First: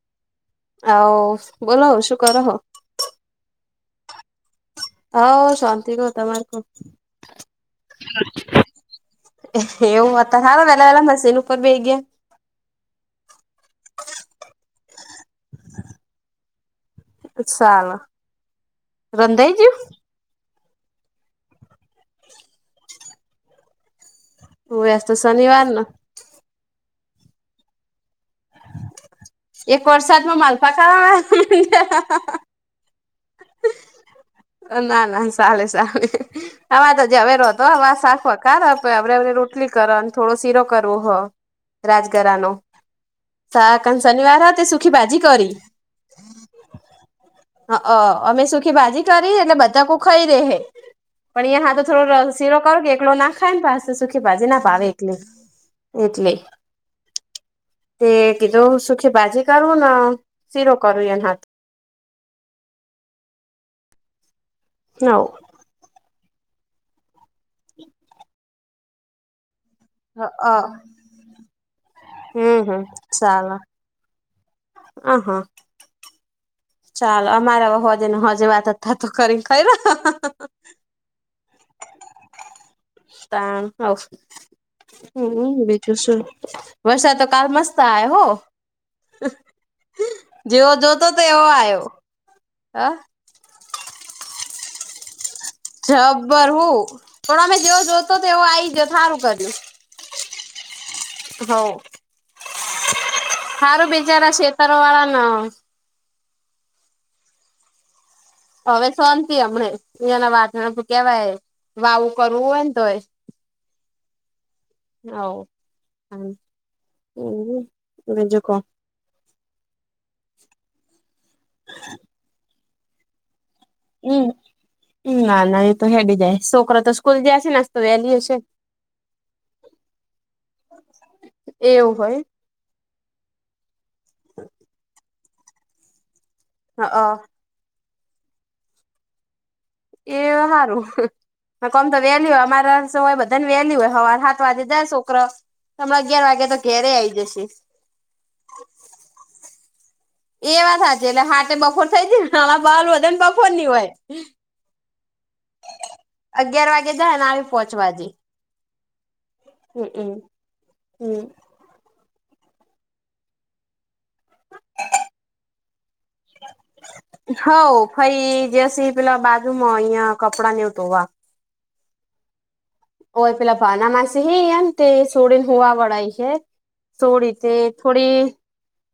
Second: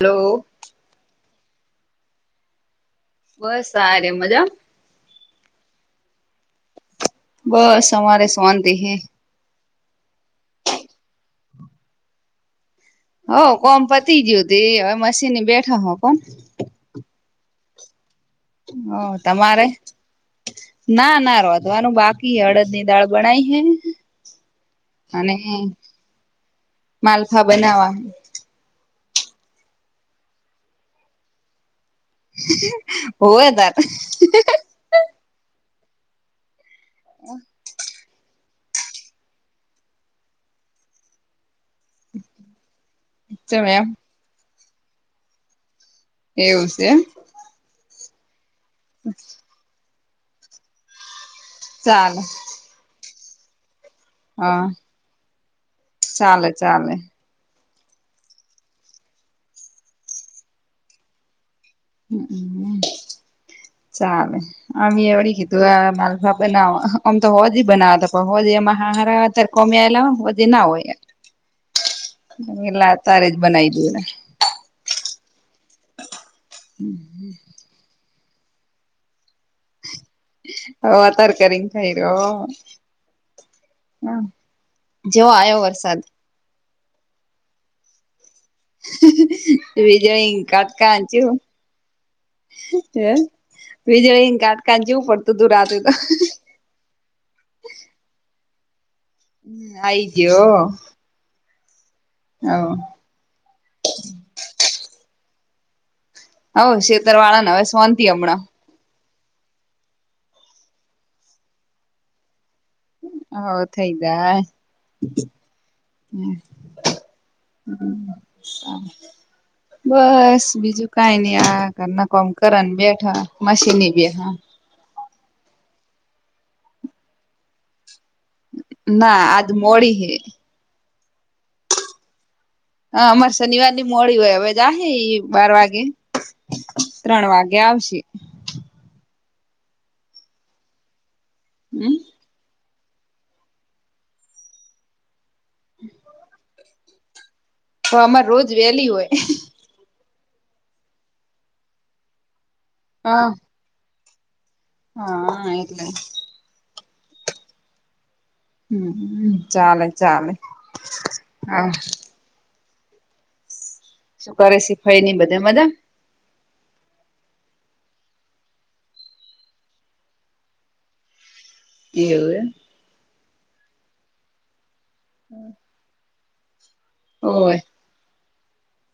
Hello. આવો બોલો હવ શું કર હો. બસ આરે મજામાં હા શાંતિ કહ તમારે કો. બસ અમારે શવાંતિ હ. એવું માત હવેલાવેલા મસ્સેન ઉપર બેગ. હ કોમ પતી ગયયો ત એ હવે મશી બેઠા હો કોણ. ચાલ. હ રંધાઈ તમારે. ગયું ના ના રોતવાનું બાકી હળદ ની દાળ બનાાય હે. હોવે આજ તો અને શનિવાર ને માલફા બનાવા. એક વર્ષતમાં માલપાકા. હો એ તાર. ના ના ચલે સલે આમાં તો જવેરો હતો વાત સાખ. કાર આપે આપડેને રોટલી કર અને થોડો સીરો કરવો હો. રાજગરા ન ચમ સાક એમ શનિવાર તે સુખી બાાજી કરી. એવું છે. અમે સુખી ભાજી કરી એટલે બધા કો ખાઈ રહેે પણ અહીંયા હા તો થોડો ચાલે રસ. સીરો કરો કે એકલો ના ખાય ને પાસે સુખી ભાજી ના હા ભાવે એકલી. એટલે. ચાલે ચાલે તે કીધું સુખી ભાજી કરું શીરો કરું એન હાથ. હ ચાલે અી એવડી નવ કીધ. માલવાા બનાવ આમ તો હો જ બનાવતા પણ હો એમાં હારર કોમ્યા. પલા વધે અ ના હોય હમ યાર હમ એલા તારે જ બનાવી દે. હ હા. ચાલો અમારા હોજે હજે વાત તો કરીને ખ. હ તર કરીને ખાઈ રહ્યો. તા હ જેવો હમ આવ્યો બીજું વરસાદ શું. વર્ષ તો કાલ મસ્ત આ હો. વિજય જેવો કાતકા જોતો છું તેવો આયો હ. વીજળી કાંટકાાન જવું પડતું હતું રાતે તો. ર હું પણ અમે જેવો જોતો તેવ આ જથ. હમ આઈદ્ય્યો. હ. હ. સારું બિચારા શેતરો વાળા ન. હ શેતર વાળા ને હવે સોંતિ હમણાં. હવે શાંતિ હમને એયાના વાચણ કેવાય વાવું કરવું હોય ને તોય. હ થઈદા. હમ તોય હવ હમ બીજું કો હ. બસ બીજું કઈ નઈ આ નકોમ કર બેઠા મશીની હમ બેઠા. ના ના એ તો હેડી જાય છોકરા તો સ્કૂલ જસી નાસ્ તો વેલી હશે. ના આજ મોડી હ. એવું હોય. હ અમારે શનિવાર ની મોડી હોય હવે જ બાર વાગે હા ત્રણ વાગે. ગશી. એ સારું કોમ હમ તો વેલ્યુ અમારે હોય બધું. ન વહેલી હોય હવાર સાત વાગે દાય છોકરા સમણા અગિયાર વાગે તો ઘેરે આવી જશે. તો આમાં રોજ વેલી હોય એ વાત સાચી એટલે હાટે બપોર થઈ જ હ બલ વધે ને હા બફોર ની હોય હા એટલે અગિયાર વાગે જાય ને આવે પાંચ વાગે [inaudible] હમ હમ ચાલે હમ ચાલે હમ હા [inaudible] શું કરે શીખાઈ ની બધે મજા હોઊભાઈ જેસી પેલા બાજુમાં અહં કપડા નેવતો વા એવું એ ઓય પેલા ભાના માછ હ એ તે સોડીને હવા વડા છે સોડી તે ઓય થોડી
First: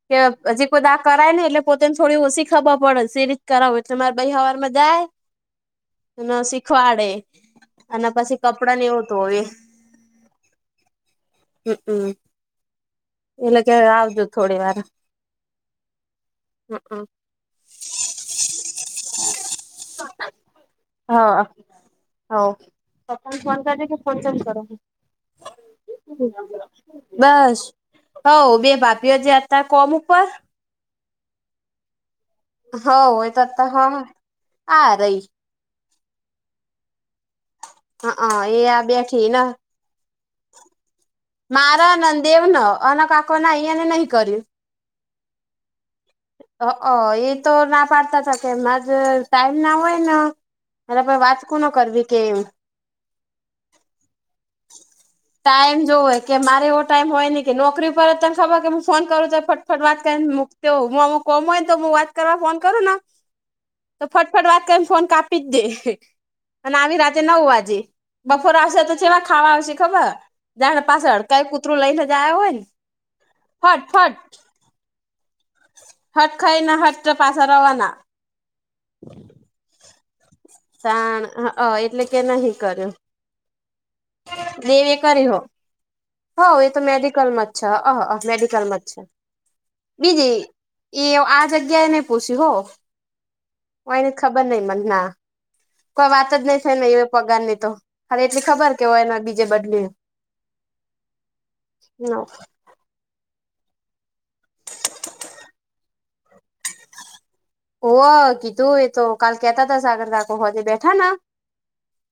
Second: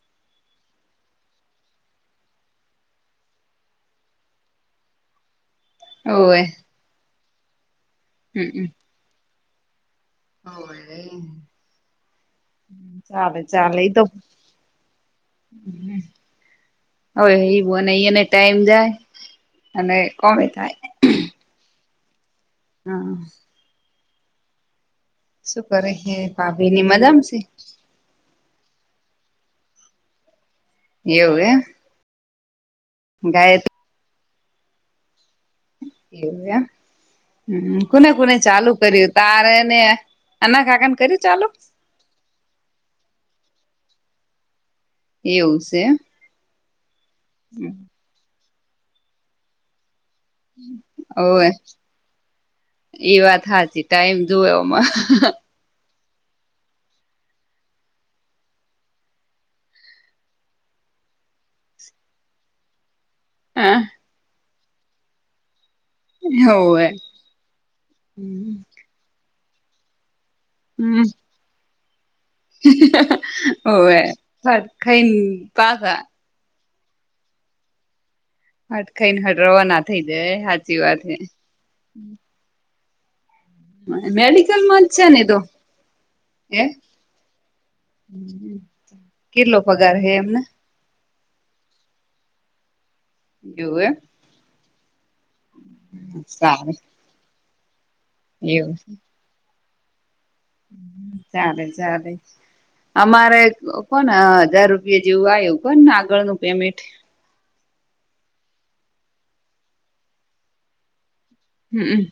કે હજી કોઈ દા કરાય ને એટલે પોતેને થોડી ઓછી ખબર પડે સ રીત કરાવું એટલે મારે બે હવાર માં જાય [inaudible] એ ઓય શીખવાડે અને પછી કપડા ને એવું ધોવે હો હમમ ચાલે એટલે ચાલે કે એ તો આવજો થોડી વાર હમ [inaudible] હમમ હવે એવું અને અહીયાને ટાઈમ જાય અને કોમે થાય હા હા હ ફોન કરે કે ફોન તો કરો હ [inaudible] શું કરે હે ભાભી ની મજામશે હ બે ભાભીઓ જે હતા કોમ ઉપર એવું એમ હોવ એ ગાય તો હા આ રહી એવું એમ હ કોને કોને એ ચાલુ આ કર્યું બેઠી ન તારેને અનાખકા કર્યું ચાલુ ના ના દેવ ન અનેન કાકો ના અહીયાને નહી કર્યું એવું છે એ તો એમ ના પાડતા હતા કે માજ ટાઈમ ના હોય ને અરે ભ વાત ઓવે કો ન કરવી કે એમ એ વાત હાચી ટાઈમ જોવેમાં ટાઈમ જોવ હોય કે મારે એવો ટાઈમ હોય નને કે નોકરી ઉપ પર જ તને ખબર કે હું ફોન કરું તો ફટફટ વાત કરીને તો હુંમ કોમ હોય તો હું વાત કરવા ફોન કરું ને તો ફટફટ વાત કરીને ફોન કાપી જ દે અને હોવે આવી રાતે નવ વાજે બપોર હમ આવશે તો જેવા ખાવા આવશે ખબર જાણે પાસે હડકાઈ કૂતરું લઈને જો હોય ને ફટ ફટ કઈ પા હટ ખાઈ ના હટ તો પાછ રવાના અટ કઈ ન હડ્રવા ના આ થઈદે સાણ અ એટલે કે નહી કર્યું મેડિકલ માં જ છે ને તો હ હે એ તો મેડિકલમાં જ છે મેડિકલમાં જ છે કેટલો પગાર [inaudible] હે એમને બીજી એ આ જગ્યા એ નહી પૂછ્યું હો એવું હ એમ એને ખબર નહ મને ના કોઈ એમ વાત જ નહી થ સારું ને એ પગાર ની તો હા એટલી ખબર એવું કે હોય એના બીજે બદલી ચાલે ચલે અમારે કોને હજાર રૂપિયા જેવું આવ્યું કોણને આગળનું પેમેન્ટ ઓ કીધું એ તો કાલ કેતા હતા સાગરતાકો હોજે બેઠા હમમ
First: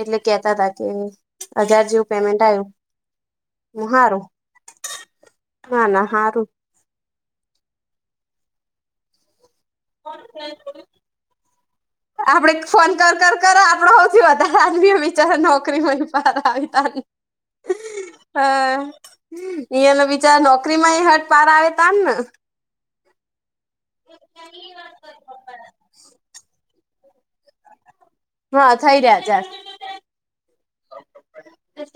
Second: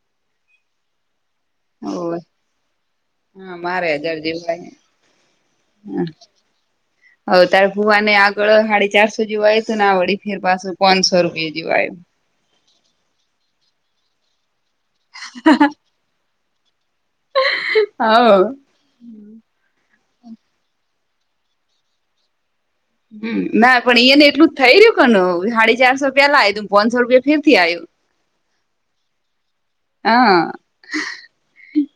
એટલે કેતા હતા કે હજાર જેવું હોવે પેમેન્ટ આવ્યું હા [inaudible] હું મારે હજાર સારું જેવું આયુ હા ના હારું હવે તારે ભુવાને આગળ હાડી ચારસો જેવા આય ત ના વળી ફેર પાછો પાંચસો રૂપિયા જેવા આયા આપડે ફોન કર કર કર આપડો હૌથી વધારે આનવી બચાર નોકરી મળ પાર આવી તા હ ઈએન બિચારા નોકરીમાંય હઠ પાર આવે તા ને હ ના પણ અહંયાને એટલું જ થઈય્યું કન હાડી ચારસો પેલા આયું તું પાંચસો રૂપિયા ફેરથી આયું હા થઈ રહ્યા ચાર હા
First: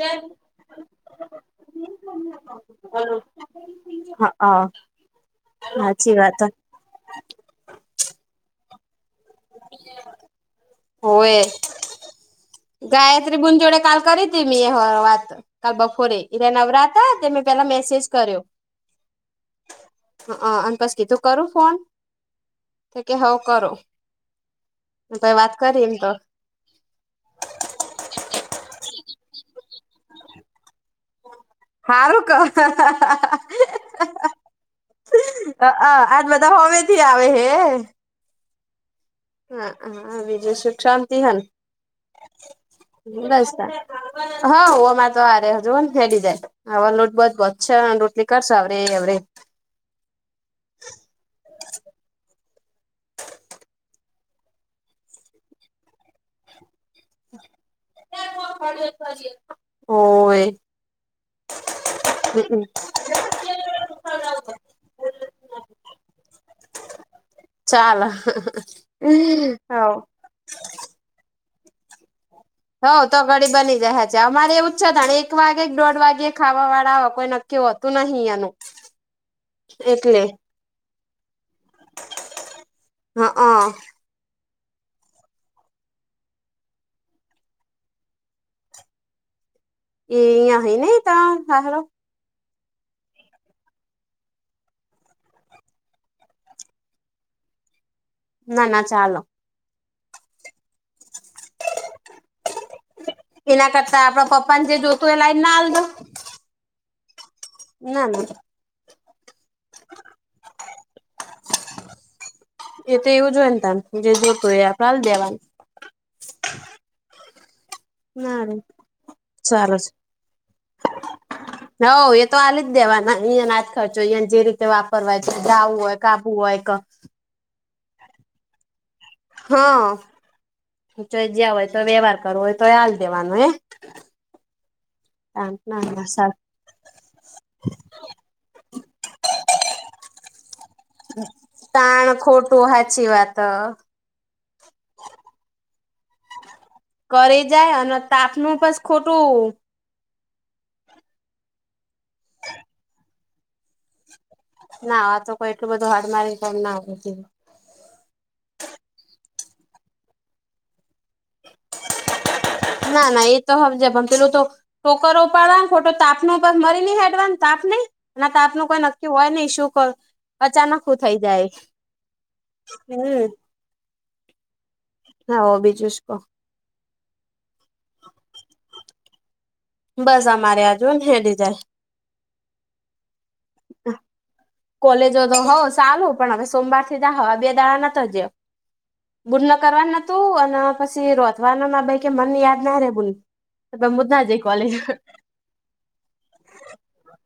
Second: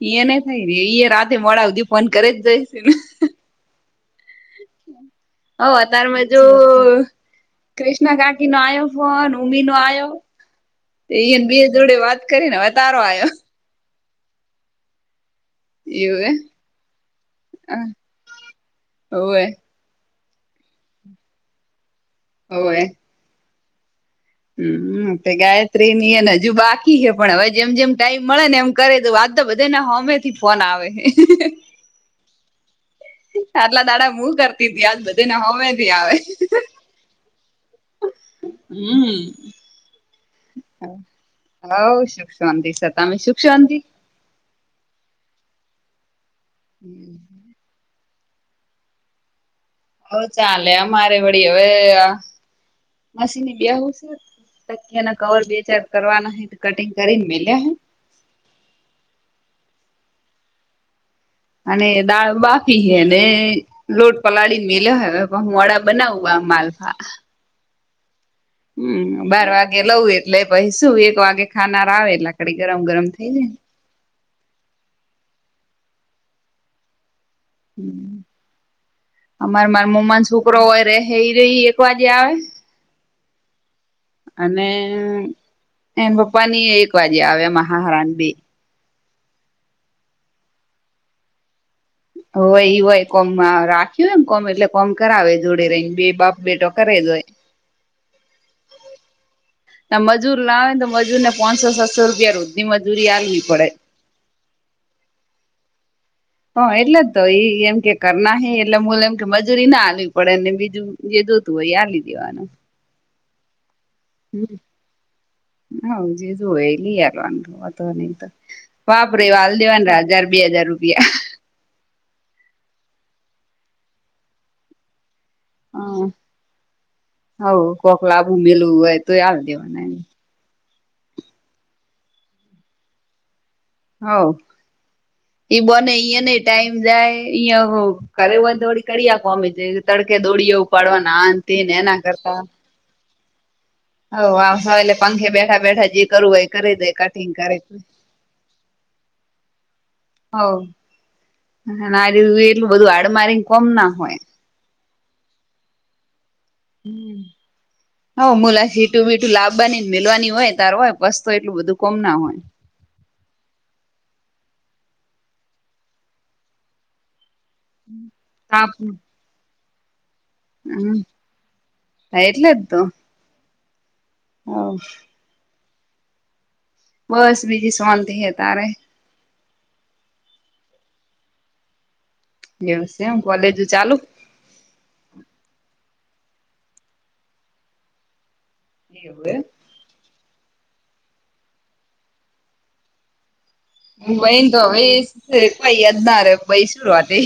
ઈએને થાય રે ઇએ રાતે મોડા હુંધી ફોન કરે જ જઈ છે ને હા હવ અતાર માં જો હ. કૃષ્ના કાકી નો આયો ફોન મમ્મી નો આયો હોવે ઇએન બે જોડે વાત કરીને હત ગાયત્રી બુન વડે કાલ કરી હતી મિયે હ વાત કાલ બપોરે એવું ઇરે નવરા તા તેમે પેલા હે મેસેજ કર્યો હોવે અ અન પછ કી તું કરું ફોન [unintelligible] કે હવ કરો હમ પે પહી વાત કરી એમ ગાયત્રી તો ની એને જ હજુ બાકી હે પણ અવે જેમ જેમ ટાઈમ મળે ને એમ કરે તો વાત તો બધે ને હોમે થી ફોન આવે હે હારું ક હ હ હ આટલા દાડા હું કરતી તી આજ બધીને હોમે અ થી આવે આજ બધા હોમેથી આવે હે હું હા હા બીજું સુખ શાંતિ હ ને હવ સુખ શાંતિ સ તમે સુખ બસ તા શાંતિ હવ અમાર તો આઈ રાયા જો હેડી જાય એવે લોટ બોટ હા રોટલી કર સાવ રે અવરે હ ચાલે અમારે વળી હવે આ મસીને બેહવું છે તકીયાના કવર બે ચાર કરવાના હે કટિંગ કરીન મેલ્યા હે હોવે અને દાળ બાકી હે ને લોટ પલાળીને મેલ્યો હે પણ હું વડા બનાવું આ માલમા ચાલ હ હ હમ બાર વાગે લઉું એટલે પહી શું એક વાગે ખાનાર આવે એટલાક હોઉ તો ઘડી બની જાય હે ચે અમારે એવું જ છે ને એક વાગે કે દોઢ વાગે ખાવા વાળા હો કોઈ ન કેવું હતું નહી એનું અમાર માર એટલે મોમન છોકરો હોય રે ઇ રે એક વાજે આવે હ હ અને એ પપ્પા ની એક વાજે આવે મ હાહરા ને બે એયા હય ને તા હાહરો હોય ઇ હોય કોમમાં રાખ્યું એમ કોમ એટલે કોમ કરાવે જોડે રહીને બે બાપ બેટો કરે જ હોય [unintelligible] ના ના ચાલે ત મજૂર લાવે ને તો મજૂર ને પોચસો સસ્સો રૂપિયા રોજ ની મજૂરી આલવી પડે આપણા પપ્પાને જે જોતું હોય એ લાઈને ના આલી દઊ હ એટલે જ તો ઈ એમ કે ના ના કરના હિ એટલે મુલ એમ કે મજૂરી ના આલવી પડે ને બીજું જે જોતું હોય આલી દેવાનું એ તેવું જ હોય તા ન જે જોતું હોય એ આપ આલી દેવાનું હમ જે જોઈએ એ લઈ આપ વાનું તો નહી તો ના રે વાપરે વાલ દેવાનું હજાર બે હજાર રૂપિયા હોવ એ તો આલી જ દેવાના ઇય ના હાત ખર્ચો ઇએન જરીક વાપરવાય છે ડાઉું હોય કાબુ હોય ક હોવ કોક લાવું મેળવું હોય તો આલ દેવાના હા એમ જો જયા હોય તો વ્યવહાર કરવો હોય તો હાલ દેવાનો હે. હોવ ઈ ના બોને ના એને સારું ટાઈમ જાય કર હો તોડી કડીિયા કોમ તડકે દોળીએ. પડવાના આને તે એના કરતા, બહુ હાચીવાત. હોઉ આહે એટલે પંખે બેઠા બેઠા જે કરવું હોય એ કરી દે. કરે જાય અને તાપનું બસ ખોટું, હ આ દીધું એટલું બધું આડમારીને કોમ ના હોય [inaudible] ના આ તો કોઈ એટલું બધું હાડ મારી પણ ના હોય. હ મુલાીટું બીટું લાાવવાનીને મેલવાની હોય તારો હોય પસ્તો એટલું બધું કોમ ના હોય. ના ના એ તો હજેમ પેલું તો ટોકરો ઉપડવા ખોટો તાપનો મરી નહી હેડવાનો. તાપ નહી અને તાપ નું કોઈ નક્કી હોય નહી શું કરું? અચાનક હમ થઇ જાય હમ. હા હા હો બીજું શું બસ બીજી શાંતિ હ તારે? બસ અમારે અજુ હેડી જાય. દિવસેકોલેજ ચાલુ? કોલેજો તો હોઉ ચાલુ પણ હવે સોમવાર થી જ હ બે દાડા ન જયો. એવું એમ કરવાનુંતું અને પછી રોધવાનુંમાં કે મન યાદ ના રે બુલ, હું મુદા બઈ જઈ તો કોલેજ, હવે કોઈ યા જ ના ર ભાઈ શરઆત [inaudible]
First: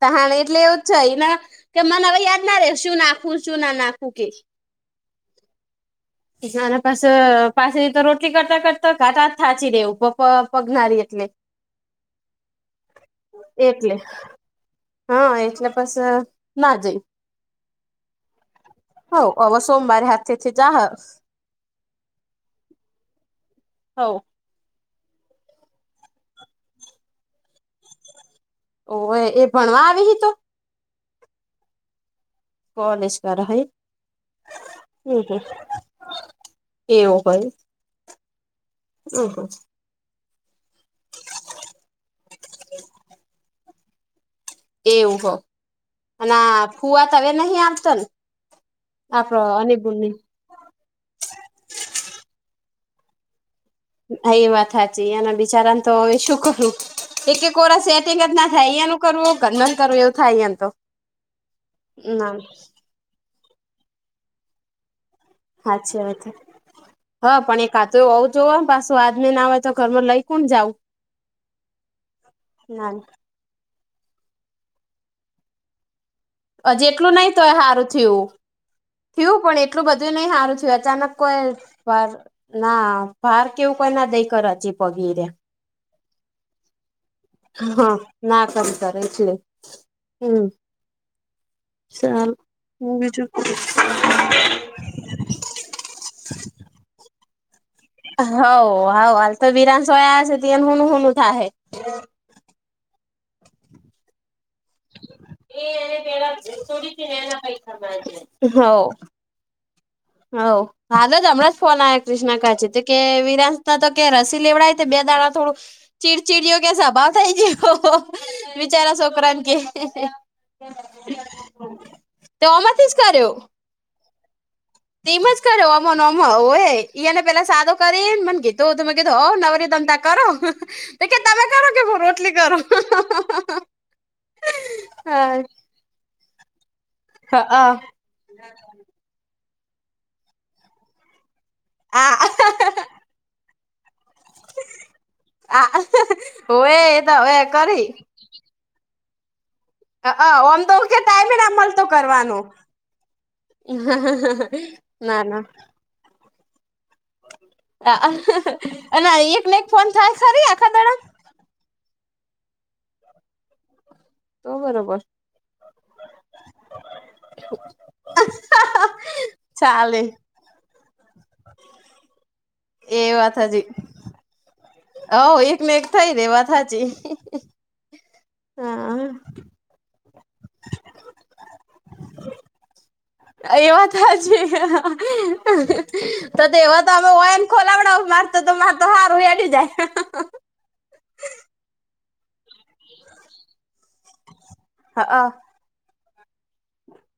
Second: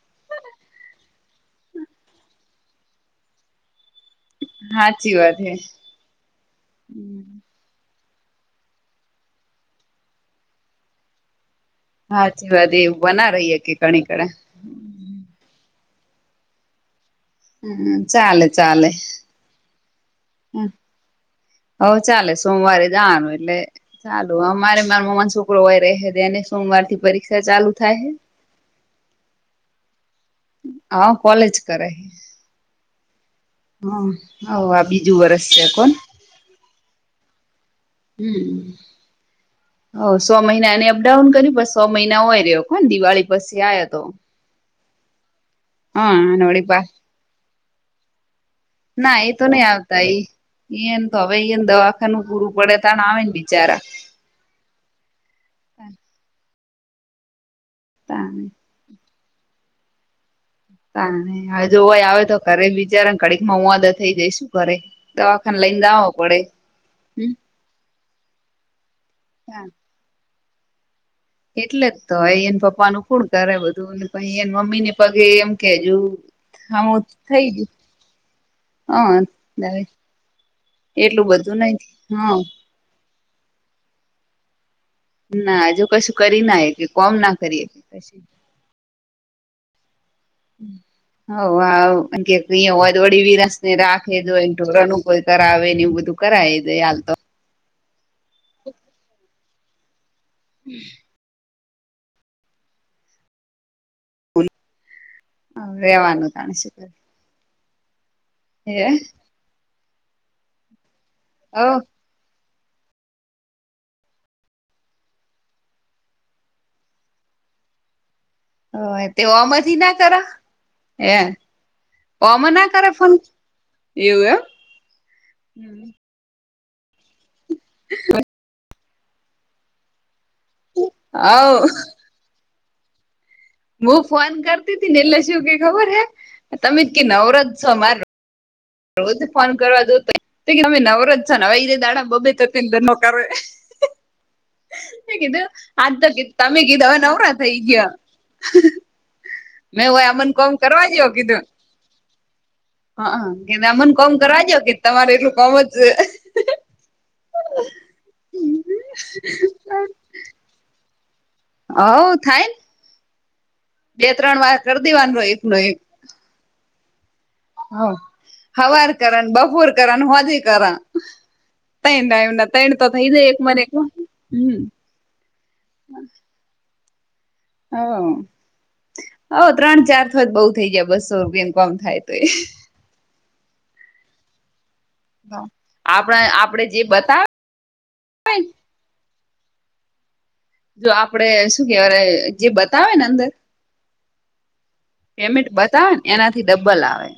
ત હા એટલે એવું જ છેને કે મને હવે યાદ ના રે શું નાખવું શું ના નાખવું કે, હાચી વાત હૈ. નાના પાસ. પાસે તો રોટલી કરતા કરતા ઘાટા થાચી રહેેવું પ પગનારી એટલે [unintelligible] હાચી વાત એવું બના રહીએ કે એટલે ઘણી કણા્ હા એટલે પસે ના જઈએ. હમ ચાલે ચાલે. અવે સોમવારે હાથેથી જાહે. હ ચાલે સોમવારે જવાનું એટલે ચાલુ અમારે, ન મમાનોછોકરો વાય રહે અને સોમવાર થી પરીક્ષા ચાલુ થાય. ઓ એ ભણવા આવી તો, હા કોલેજ કરે. કોલેશ કર હોાઈ, હ હ આ બીજું વરસ છે કોણ? એવું હોાઈ. હમ ઓ હ સો મહિના એ અપડાઉન કર પછ સો મહિના હોય રહ્યો કોણ દિવાળી પછી આવ્યા તો. એવું હો હા અને વળી પા ફુવા ત હવે નહ આવતા ને? ના એ આપડો તો નહી આવતા અનિબુની એ એને તો હવે એને દવાખાનું પૂરું પડે તને આવે ને બિચારા હા એ વાત સાચી અંના બિચારાને તો હવે શું કરું એક એક કોરા સેટિંગ જ તાણે ના થાય અંયાનું, કરવો ગન કરવું એું થાય [unintelligible] તા હવે જોવાઈ આવે ના તો ઘરે બિચાર ને કડીક માં હું વાદા થઈ જઈ શું કરે, દવાખાને હા લઈને છે જાવો વાત પડે હમ હા પણ એક કા તો આવ તો હો ને પાછું આજને ના હોય તો ઘરમાં લઈ કોણ જાઓ એટલે જ તોય એને પપ્પાનું ફૂણ કરે બધુંને પછ એને મમ્મી ને પગે એમ કેજું જેટલું નહ તોય સારું થયું ગયું થયું પણ હ એટલું બધું નઈ સારું થયું અચાનક એટલું કોઈ બધું નઈ વાર હ ના ફાર કેવું કઈ ના દઈ કર છે પગીરે [unintelligible] ના આજુ કશું કરી ના કે કોમ નાખ [unintelligible] હા ના કમ તાર એટલી હમ [unintelligible] હ હો ચાલ હું વડી બીજું વિરસ ને રાખે એ [unintelligible] કોઈ કર આવે નેવું બધું કરાવી દે હાલ તો. હવ હાલતો વિિરાનસોયા હશે ત એ હન [unintelligible] હન [unintelligible] ઉ થાહે. રેવાનું તાણ શું કરે હે [inaudible] હવ હાલ જ હમણાં જ ફોન આ ક્રષ્ણા કા છે તો કે વિરાસતા તો કે રસી લેવડાય બે દાણા થોડું ચીડચીડીયો કં સભાવ થાય ગયો. બીચારા હવ તે છોકરાન કે ઓમાંથી ના કર હે ઓમાં ના તોમાંથી કરે જ ફોન કર્યો. એવું હ. તેમજ કર્યો અમમ હો ને પેલા સાદો કરીને મને કીતો હો ત. [unintelligible] ધવ નવરી દમતા કરો તો કે તમે કરો હવ કે હું રોટલી કરું. હું ફોન કરતી હતી ને એટલે હા શું કે ખબર હાલો. રોજ ફોન કરવા જોતો હોય તમે નવરજ છ ને હવેતે દાડા બબે ત આ પંધ નોકા. [unintelligible] મે કીધું આજ તો તમે હોય કીધું હવે એ તો નવરા થઈ કરી ગયા. હ. ઓમ તો ટાઈમને મળતો કરવાનું. હા કે આમન કોમ કરાવજો કે તમારે ના એટલું ના કોમ જ અને એકને એક ફોન થાય ખરી આખા ત. હ થાયન. બે ત્રણ તો વાર કરી બરોબર દેવાનો એક નો એક. હ હવાર કરન બપૂર કરન ચાલે હોજે કર. તૈ એમ તૈ તો તો એ હે વાત એક મને હજી હમ્મ. [unintelligible] હ એકને એક થઈ રે વાત સાચી. હ. હા. હ ત્રણ ચાર થો જ બઉુ થઈ જાય બસો રૂપિયાનું કામ થાય તો એ. એ વાત સાચી છે આપણા તદ આપડે જે વા તમે વ બતાવે [unintelligible] ખોલાવડ માર તો તો માર તો હારું એડી જાય. જો આપડે શું કેહેવા જે બતાવે ને અંદર હ પેમેન્ટ બતાવે ને એનાથી ડબ્બલ આવે.